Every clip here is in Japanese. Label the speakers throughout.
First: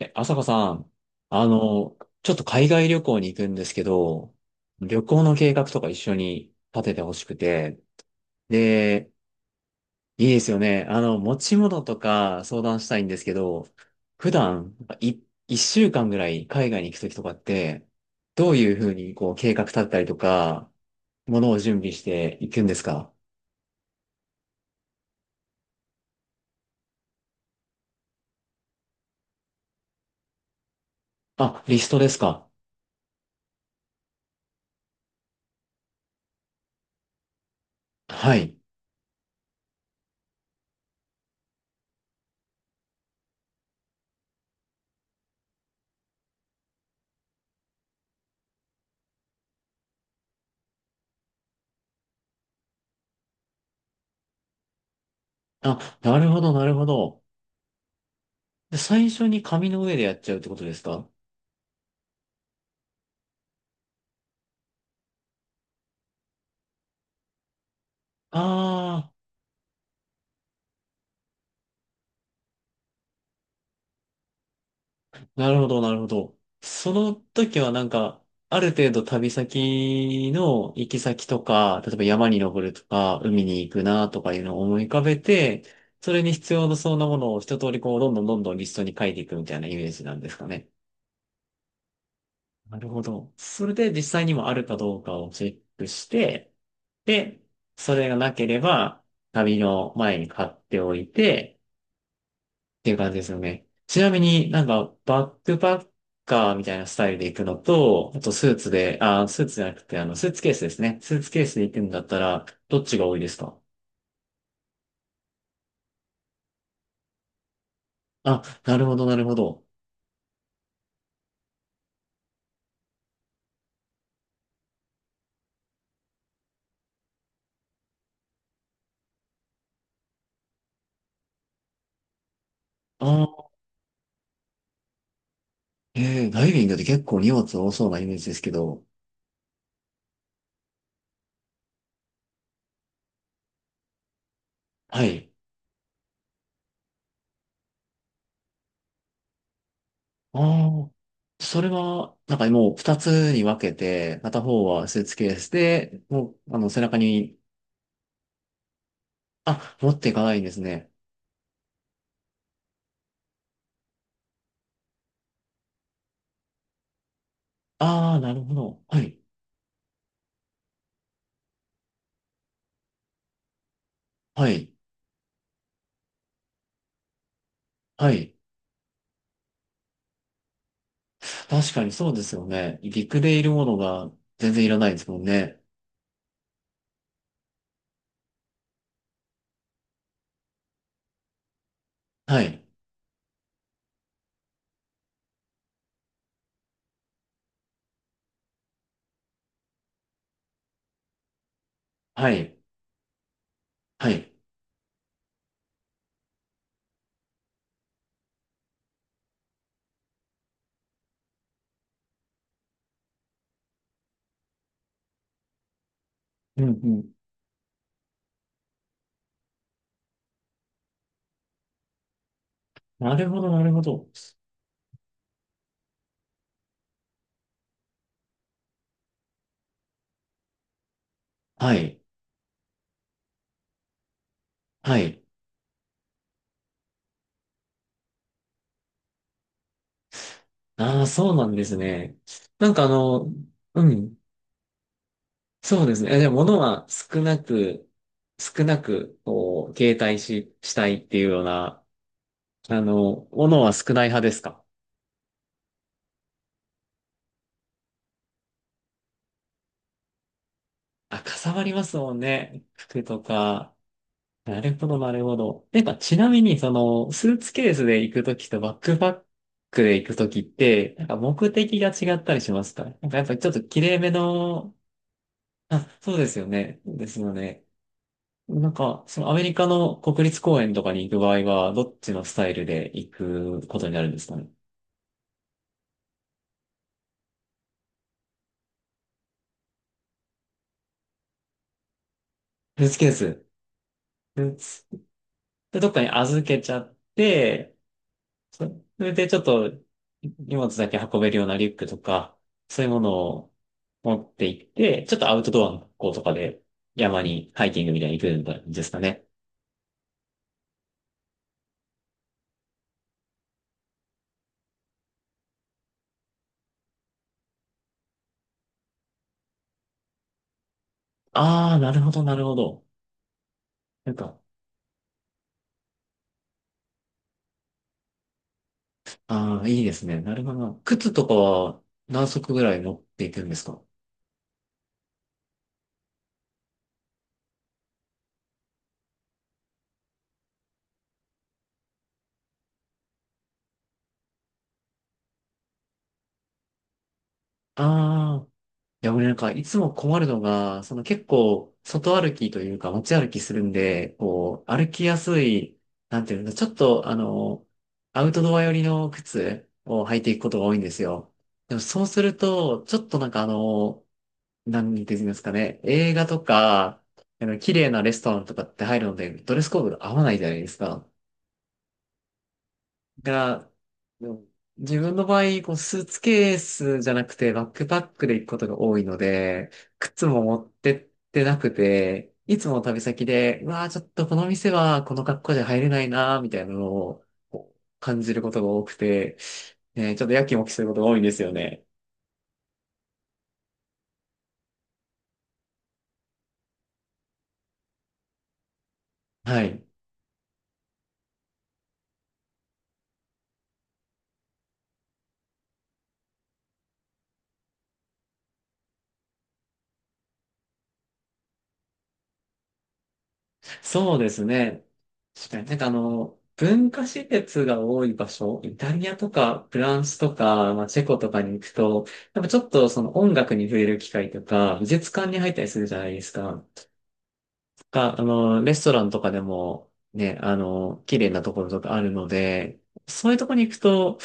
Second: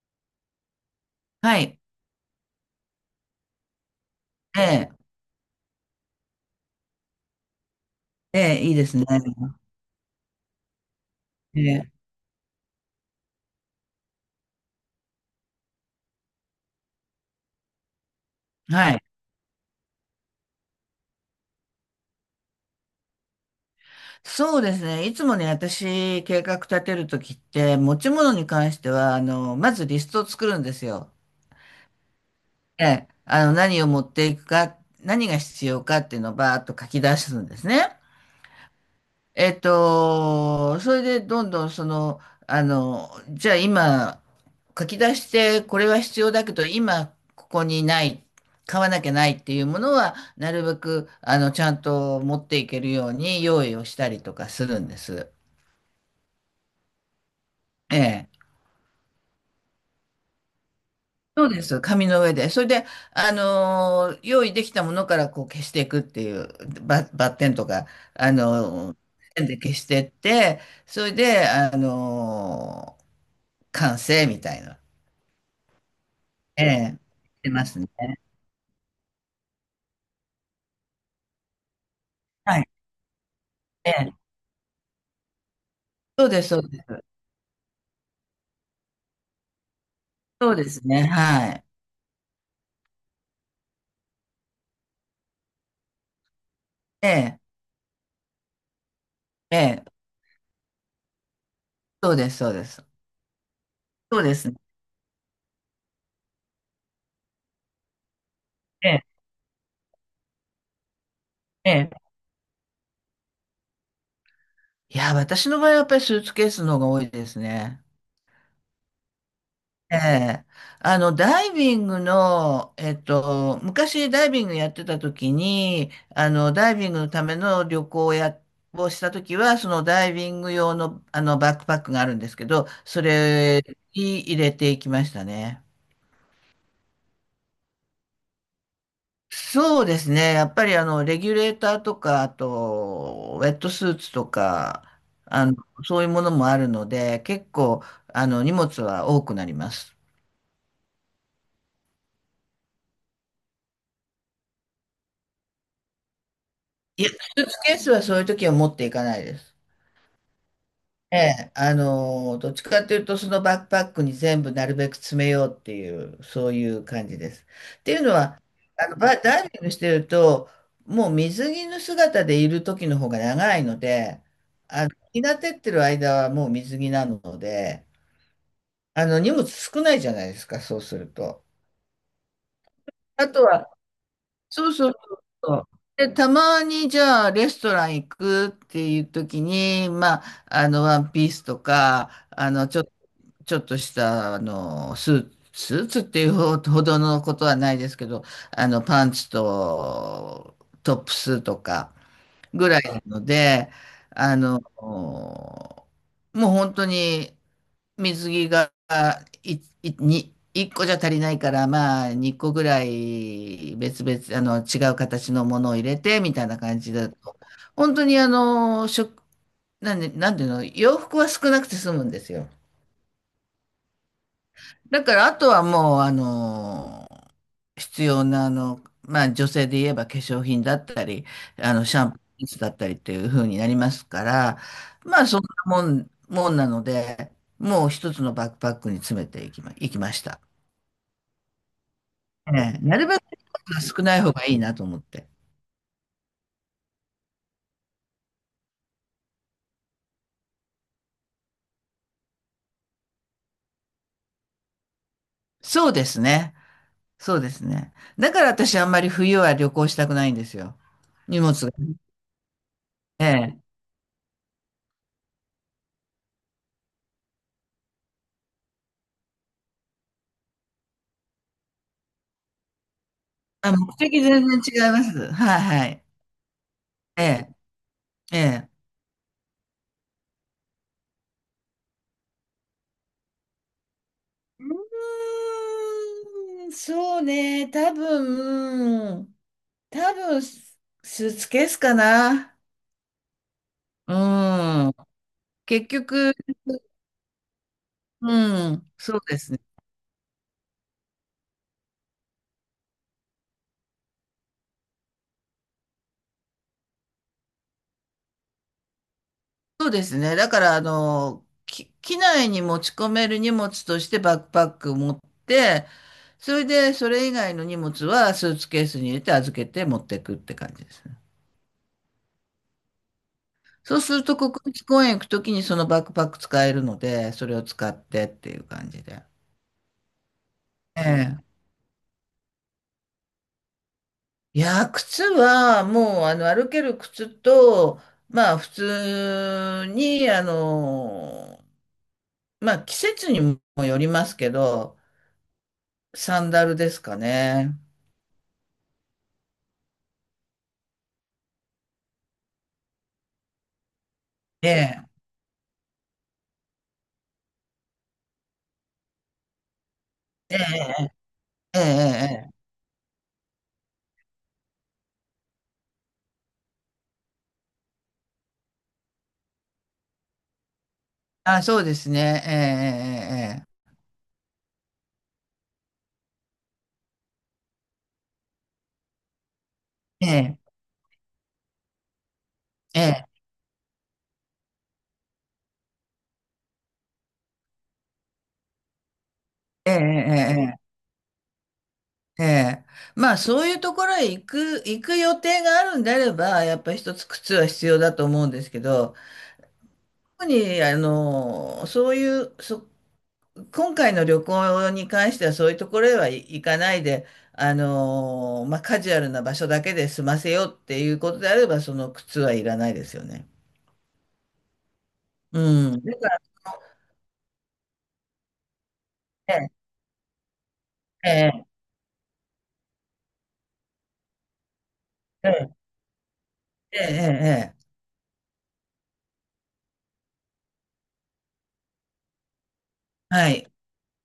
Speaker 1: 朝子さん、あ
Speaker 2: はい。
Speaker 1: の、ちょっと海外旅行に行くんですけど、
Speaker 2: ええ、
Speaker 1: 旅行の計画とか一緒に立ててほしくて、
Speaker 2: ええ、いいですね。
Speaker 1: で、いいですよね。持ち
Speaker 2: え
Speaker 1: 物
Speaker 2: え、
Speaker 1: とか相談したいんですけど、普段、一週間ぐらい海外に行くときとかって、どういうふ
Speaker 2: は
Speaker 1: う
Speaker 2: い。
Speaker 1: にこう計画立てたりとか、ものを準備していくんですか？
Speaker 2: そうですね。いつもね、私、計画立てるときって、持ち物に関しては、まずリストを作るんですよ。
Speaker 1: あ、リストですか？
Speaker 2: ええ、何を持っていくか、何が必要かっていうのをバーッと書き出すんですね。
Speaker 1: はい。
Speaker 2: それでどんどんじゃあ今、書き出してこれは必要だけど、今ここにない、買わなきゃないっていうものは、なるべく、ちゃんと持っていけるように用意をしたりとかするんです。
Speaker 1: あ、なるほど、なるほど。
Speaker 2: ええ。
Speaker 1: で最初に紙の上でやっちゃうってことですか？
Speaker 2: そうです。紙の上で。それで、用意できたものからこう消していくっていう、バッテンとか、あの、
Speaker 1: ああー。
Speaker 2: ペンで消してって、それで、完成みたいな。
Speaker 1: なるほど、なるほど。
Speaker 2: ええ、
Speaker 1: その
Speaker 2: して
Speaker 1: 時
Speaker 2: ま
Speaker 1: は
Speaker 2: す
Speaker 1: なん
Speaker 2: ね。
Speaker 1: か、ある程度旅先の行き先とか、例えば山に
Speaker 2: は
Speaker 1: 登
Speaker 2: い。
Speaker 1: るとか、海に行く
Speaker 2: え
Speaker 1: な
Speaker 2: え、
Speaker 1: とかいうのを思い浮かべて、それ
Speaker 2: そう
Speaker 1: に
Speaker 2: です、
Speaker 1: 必
Speaker 2: そ
Speaker 1: 要
Speaker 2: う
Speaker 1: な
Speaker 2: で
Speaker 1: そう
Speaker 2: す。
Speaker 1: なものを一通りこう、どんどんどんどんリストに書いていくみたいなイメージなんですか
Speaker 2: そうで
Speaker 1: ね。
Speaker 2: すね。はい。
Speaker 1: なるほど。それで実際にもあるかどうかをチェックして、
Speaker 2: ええ、
Speaker 1: で、それがなければ、
Speaker 2: え
Speaker 1: 旅
Speaker 2: え、
Speaker 1: の前に買っておいて、
Speaker 2: そうです、そうで
Speaker 1: っ
Speaker 2: す。
Speaker 1: ていう感じですよね。ちなみ
Speaker 2: そうです
Speaker 1: に
Speaker 2: ね。
Speaker 1: なんかバックパッカーみたいなスタイルで行くのと、あとスーツ
Speaker 2: え
Speaker 1: で、
Speaker 2: え、
Speaker 1: あ、スーツじゃなくてあのスーツケースですね。スーツケースで
Speaker 2: え
Speaker 1: 行くんだっ
Speaker 2: え。
Speaker 1: たらどっちが多いですか？
Speaker 2: いや、私の場合はやっぱりスーツケースの方が多いですね。
Speaker 1: あ、なるほど、なるほど。
Speaker 2: ええ。ダイビングの、昔ダイビングやってた時に、ダイビングのための旅行をした時は、そのダイビング用の、バックパックがあるんですけど、そ
Speaker 1: あー、
Speaker 2: れに入れていきましたね。
Speaker 1: ダイビングって結構荷物多そうなイメージですけど、
Speaker 2: そうですね。やっぱりあの、レギュレーターとか、あと、ウェットスーツとか、
Speaker 1: はい。
Speaker 2: あの、そういうものもあるので、結構、荷物は多くなります。
Speaker 1: ああ、それは、なんかもう二つに分けて、片方はスーツケースで、もう、背中
Speaker 2: いや、
Speaker 1: に、
Speaker 2: スーツケースはそういう時は持っていかないです。
Speaker 1: あ、持っていかないんですね。
Speaker 2: ええ、どっちかというと、そのバックパックに全部なるべく詰めようっていう、そういう感じです。っていうの
Speaker 1: ああ、なる
Speaker 2: は、
Speaker 1: ほど。はい、
Speaker 2: ダイビングしてると、もう水着の姿でいる時の方が長いので、
Speaker 1: はい、
Speaker 2: 日が照ってる間はもう水着なので、
Speaker 1: はい。
Speaker 2: 荷物少ないじゃないですか、そうすると。
Speaker 1: 確かにそうですよね。陸
Speaker 2: あ
Speaker 1: でい
Speaker 2: と
Speaker 1: るも
Speaker 2: は、
Speaker 1: のが全然い
Speaker 2: そう
Speaker 1: らな
Speaker 2: そ
Speaker 1: い
Speaker 2: う
Speaker 1: です
Speaker 2: そ
Speaker 1: もん
Speaker 2: うそ
Speaker 1: ね。
Speaker 2: う。で、たまにじゃあレストラン行くっていう時に、まあ、ワンピースとか、
Speaker 1: はい。
Speaker 2: ちょっとした、あの、スーツっていうほどのことはないですけど、パンツとトップスとか
Speaker 1: はい。
Speaker 2: ぐらいなので、
Speaker 1: はい。
Speaker 2: もう本当に水着がい、い、に、1個じゃ足りないから、まあ、2個ぐらい別々、違う形のものを入れて、みたいな
Speaker 1: うん
Speaker 2: 感
Speaker 1: う
Speaker 2: じ
Speaker 1: ん。
Speaker 2: だと、本当にあの、食、なんで、なんていうの、洋服は少なくて済むんですよ。
Speaker 1: なるほど、なるほど。
Speaker 2: だからあとはもう、あのー必要な、まあ女性で言えば化粧品だったり、
Speaker 1: は
Speaker 2: シ
Speaker 1: い。
Speaker 2: ャンプーだったりっていう風になりますから、
Speaker 1: は
Speaker 2: ま
Speaker 1: い。
Speaker 2: あそんなもん、もんなので、もう一つのバックパックに詰めていきま、いきました。
Speaker 1: ああ、そうなんですね。なん
Speaker 2: ええ、
Speaker 1: か
Speaker 2: なるべく
Speaker 1: う
Speaker 2: 少
Speaker 1: ん。
Speaker 2: ない方がいいなと思って。
Speaker 1: そうですね。え、でも物は少なく、こう、携帯し、したいっていうような、物は少ない派ですか？
Speaker 2: そうですね。そうですね。だから私あんまり冬は旅行したくないんですよ。
Speaker 1: あ、か
Speaker 2: 荷
Speaker 1: さば
Speaker 2: 物
Speaker 1: り
Speaker 2: が。
Speaker 1: ますもんね。服と
Speaker 2: ええ。
Speaker 1: か。なるほど、なるほど。やっぱちなみに、その、スーツケースで行くときとバックパックで行くときって、なんか目的が違ったりしますか？なんかやっぱりちょっと
Speaker 2: あ、
Speaker 1: 綺
Speaker 2: 目
Speaker 1: 麗め
Speaker 2: 的全然
Speaker 1: の、
Speaker 2: 違います。はいは
Speaker 1: あ、
Speaker 2: い。
Speaker 1: そうですよね。です
Speaker 2: え
Speaker 1: よ
Speaker 2: え。
Speaker 1: ね。
Speaker 2: え
Speaker 1: な
Speaker 2: え。
Speaker 1: んか、そのアメリカの国立公園とかに行く場合は、どっちのスタイルで行くことになるんですかね。
Speaker 2: うーん、そうね、多分、スーツケースかな。
Speaker 1: スーツケース。
Speaker 2: う
Speaker 1: スーツ
Speaker 2: ん。
Speaker 1: で
Speaker 2: 結
Speaker 1: どっかに
Speaker 2: 局、
Speaker 1: 預けちゃって、そ
Speaker 2: うん、
Speaker 1: れ
Speaker 2: そう
Speaker 1: でち
Speaker 2: で
Speaker 1: ょっ
Speaker 2: すね。
Speaker 1: と荷物だけ運べるようなリュックとか、そういうものを持って行って、ちょっとアウトドアの学校とかで山にハイキングみたいに行くんですかね。
Speaker 2: そうですね。だから、機内に持ち込める荷物としてバックパック持って、それで、それ以外の荷物はスーツケースに入れて預けて持っていくって感じですね。
Speaker 1: ああ、なるほど、なるほど。
Speaker 2: そう
Speaker 1: な
Speaker 2: す
Speaker 1: ん
Speaker 2: ると、
Speaker 1: か、
Speaker 2: 国立公園行くときにそのバックパック使えるので、それを使ってっていう感じで。
Speaker 1: ああ、いいですね。なるほど。靴とか
Speaker 2: ええ、
Speaker 1: は何足ぐらい持っていくんですか？
Speaker 2: いやー、靴はもうあの歩ける靴と、まあ普通に、あのー、まあ季節にもよりますけど、サンダルですかね。
Speaker 1: ああーいや、俺なんか、いつも困るのが、その結構、外歩きというか、街歩きするんで、こ
Speaker 2: え
Speaker 1: う、歩きや
Speaker 2: え、
Speaker 1: すい、なんていうんだ、ちょっと、アウトドア寄りの靴を履いていくこ
Speaker 2: え
Speaker 1: とが多いんです
Speaker 2: え、
Speaker 1: よ。で
Speaker 2: え
Speaker 1: も、
Speaker 2: え、
Speaker 1: そうする
Speaker 2: ええ。
Speaker 1: と、ちょっとなんかなんて言うんですかね、映画とか、綺麗なレストランとかって入るので、ドレスコードが合わないじゃないですか。
Speaker 2: あ、そうですね。
Speaker 1: が、うん、自分の場合、こうスーツケースじゃなくてバックパックで行くことが多いので、靴
Speaker 2: ええ、
Speaker 1: も
Speaker 2: ええ、
Speaker 1: 持ってってなくて、いつも旅
Speaker 2: え
Speaker 1: 先
Speaker 2: え、
Speaker 1: で、うわあ、ちょっとこの店はこの格好じゃ入れないなーみたいなのをこう感じることが多くて、
Speaker 2: ええ、え
Speaker 1: ね、ちょっとやき
Speaker 2: え、
Speaker 1: もき
Speaker 2: え
Speaker 1: する
Speaker 2: え。
Speaker 1: ことが多いんですよね。
Speaker 2: ええ、ええ、まあそういうところへ行く予定があるんであれば、やっぱり一つ靴は必要だと思うんですけど、
Speaker 1: はい。
Speaker 2: 特に、あの、そういう、そ今回の旅行に関してはそういうところへは行かないで、あのーまあ、カジュアルな場所だけで済ませようっていうことであれば、その靴はいらないですよね。
Speaker 1: そうですね。確かになんか
Speaker 2: うん。だから、
Speaker 1: 文化施設が多い場所、イタリアとかフ
Speaker 2: え
Speaker 1: ランスとか、まあ、チェコ
Speaker 2: え、
Speaker 1: と
Speaker 2: え
Speaker 1: かに行
Speaker 2: え、
Speaker 1: くと、やっぱちょっとその音楽に触れる機会とか、美術館に
Speaker 2: え
Speaker 1: 入ったり
Speaker 2: え、
Speaker 1: するじゃないですか。
Speaker 2: ええ、ええ、
Speaker 1: レストランとかでもね、綺麗なところとかあるので、そういうと
Speaker 2: は
Speaker 1: ころに
Speaker 2: い。
Speaker 1: 行くと、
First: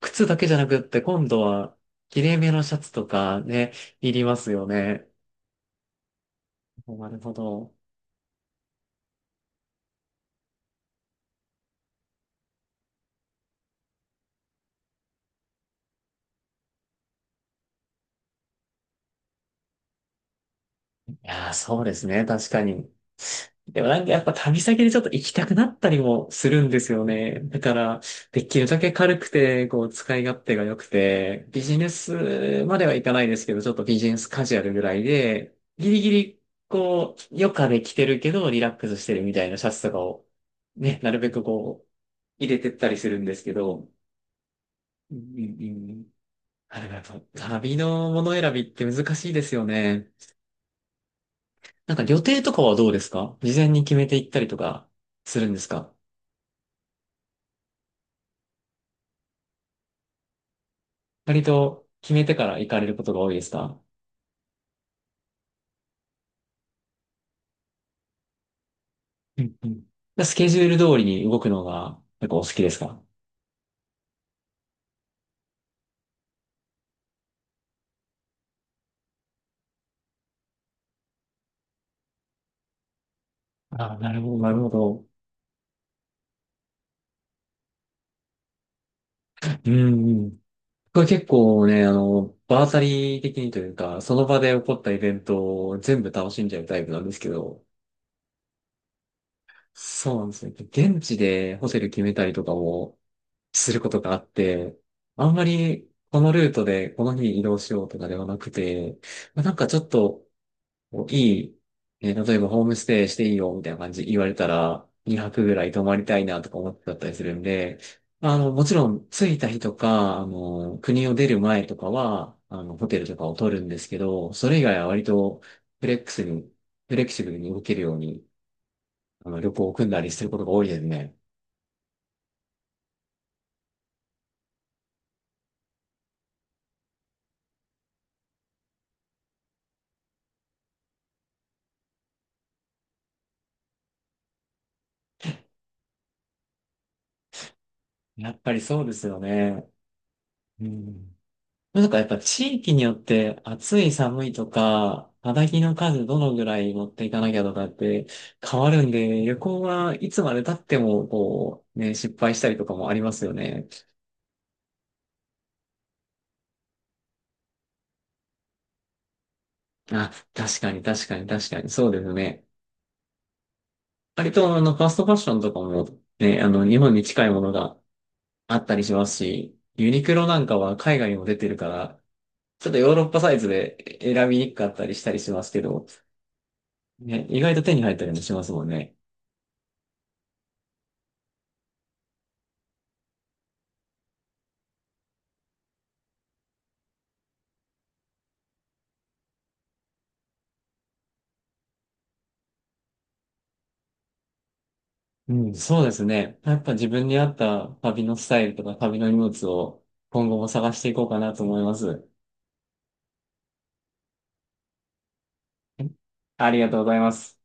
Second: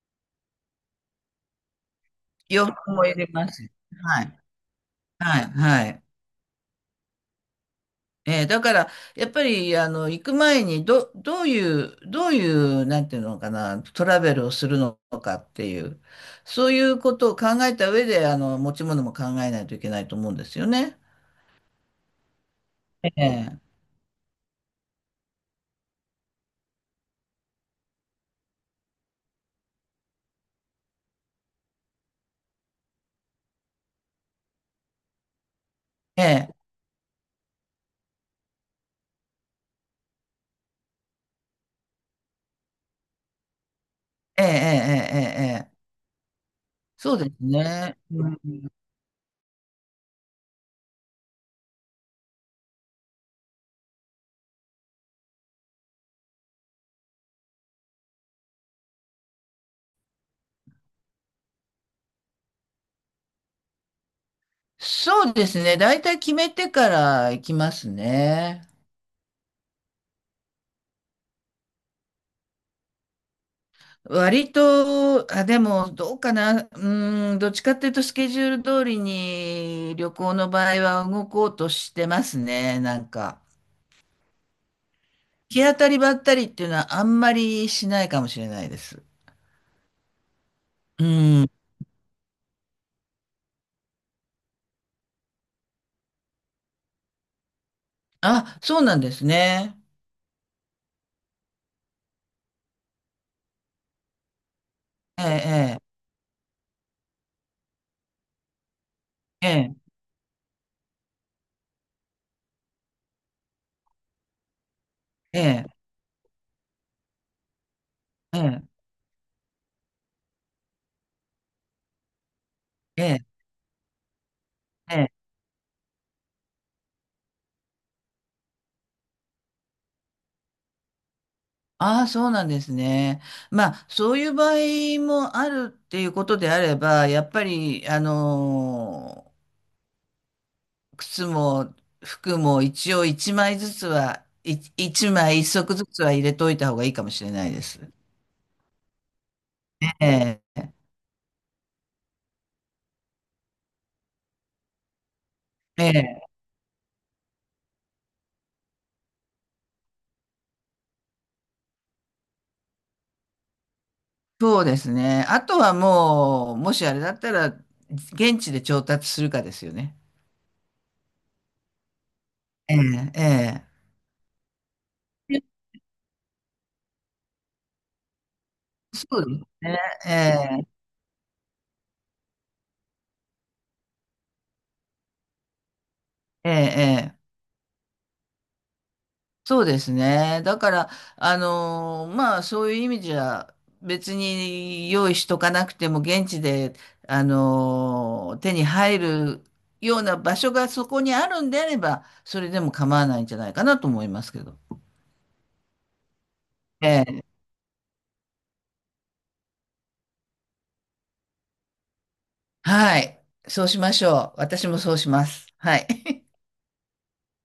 Speaker 1: 靴だけじゃなくって今度は、綺麗めの
Speaker 2: 洋
Speaker 1: シャ
Speaker 2: 服
Speaker 1: ツ
Speaker 2: も
Speaker 1: と
Speaker 2: 入れ
Speaker 1: か
Speaker 2: ます。
Speaker 1: ね、い
Speaker 2: は
Speaker 1: りま
Speaker 2: い、
Speaker 1: すよね。
Speaker 2: はい、はい。
Speaker 1: なるほど。
Speaker 2: えーだから、やっぱり、行く前に、どういう、なんていうのかな、トラベルをするのかっていう、そういうことを考えた上で、持ち物も考えないといけないと思うんですよね。
Speaker 1: いやー、そうですね。確かに。
Speaker 2: ええ、
Speaker 1: でもなんかやっぱ旅先でちょっと行きたくなったりもするんですよね。だから、できるだけ軽くて、こう、使い勝手が良くて、ビジネスまではいかないですけど、ちょっとビジネスカジュアルぐらいで、ギリギ
Speaker 2: え
Speaker 1: リ、
Speaker 2: え、
Speaker 1: こう、余暇で着てるけど、リラックスしてるみたいなシャツとかを、ね、なるべくこう、入れてったりするんですけど、
Speaker 2: ええ、え
Speaker 1: う
Speaker 2: え、え
Speaker 1: んう
Speaker 2: え、ええ、
Speaker 1: んうん。あれやっ
Speaker 2: そう
Speaker 1: ぱ、
Speaker 2: です
Speaker 1: 旅
Speaker 2: ね。
Speaker 1: のも
Speaker 2: う
Speaker 1: の
Speaker 2: ん、
Speaker 1: 選びって難しいですよね。なんか予定とかはどうですか？事前に決めていったりとかするんですか？割と決めてから行かれることが多いですか？
Speaker 2: そうですね。大体決めてから行きますね。
Speaker 1: うんうん。でスケジュール通りに動くのが結構お好きですか？
Speaker 2: 割と、あ、でも、どうかな。うん、どっちかっていうと、スケジュール通りに旅行の場合は動こうとしてますね、なんか。
Speaker 1: ああ、なるほど、なるほど。
Speaker 2: 行き当たりばったりっていうのはあんまりしないかもしれないです。
Speaker 1: うんうん。こ
Speaker 2: う
Speaker 1: れ結
Speaker 2: ん。
Speaker 1: 構ね、場当たり的にというか、その場で起こったイベントを全部楽しんじゃうタイプなんですけど、
Speaker 2: あ、そうなんですね。
Speaker 1: そうなんですね。現地でホテル決めたりとかも、することがあって、
Speaker 2: え
Speaker 1: あんま
Speaker 2: え、
Speaker 1: りこのルートでこの日に移動しようとかではなくて、まあ
Speaker 2: え
Speaker 1: なんか
Speaker 2: え、
Speaker 1: ちょっといい、えー例えばホームステイしていいよみたいな感じ言われたら2
Speaker 2: え
Speaker 1: 泊ぐら
Speaker 2: え、
Speaker 1: い泊まりたいなとか思ってたりするんで、
Speaker 2: ええ、
Speaker 1: もちろん着いた日とか、国を出る前とかは、ホテ
Speaker 2: え
Speaker 1: ルと
Speaker 2: え、
Speaker 1: かを取るんですけど、それ以外は
Speaker 2: え
Speaker 1: 割
Speaker 2: え。
Speaker 1: とフレックスに、フレキシブルに動けるように、旅行を組んだりすることが多いですね。
Speaker 2: ああ、そうなんですね。まあ、そういう場合もあるっていうことであれば、やっぱり、あのー靴も服も一応一枚一足ずつは入れといた方がいいかもしれないです。
Speaker 1: やっぱりそうですよね。
Speaker 2: ええ、
Speaker 1: うん。なんかやっぱ地域によって暑い寒いとか、肌着の
Speaker 2: え
Speaker 1: 数ど
Speaker 2: え、
Speaker 1: のぐらい持っていかなきゃとかって変わるんで、旅行はいつまで経ってもこう、ね、失敗したりとかもありますよね。
Speaker 2: そうですね。あとはもう、もしあれだったら、現地で調達するかですよね。
Speaker 1: あ、確かに確かに確かに、そうですね。
Speaker 2: ええ、え
Speaker 1: 割とファストファッション
Speaker 2: え。
Speaker 1: とかもね、日本に近いものがあったりしま
Speaker 2: そ
Speaker 1: す
Speaker 2: うです
Speaker 1: し、
Speaker 2: ね。
Speaker 1: ユニクロなんか
Speaker 2: え
Speaker 1: は海外にも出てるから、ちょっとヨーロッパサイズで選びにくかったりしたりしますけど、
Speaker 2: え、ええ、
Speaker 1: ね、
Speaker 2: え、
Speaker 1: 意外と手に入ったりもしますもんね。
Speaker 2: そうですね。だから、あのーまあ、そういう意味じゃ、別に用意しとかなくても、現地で、あのー手に入るような場所がそこにあるんであれば、それでも構わないんじゃないかなと思いますけど。
Speaker 1: うん、そうですね。やっぱ自
Speaker 2: え
Speaker 1: 分に合
Speaker 2: え、
Speaker 1: った旅のスタイルとか旅の荷物を今後も探していこうかなと思います。
Speaker 2: はい。そうしましょう。私もそうします。はい。
Speaker 1: ありがとうございます。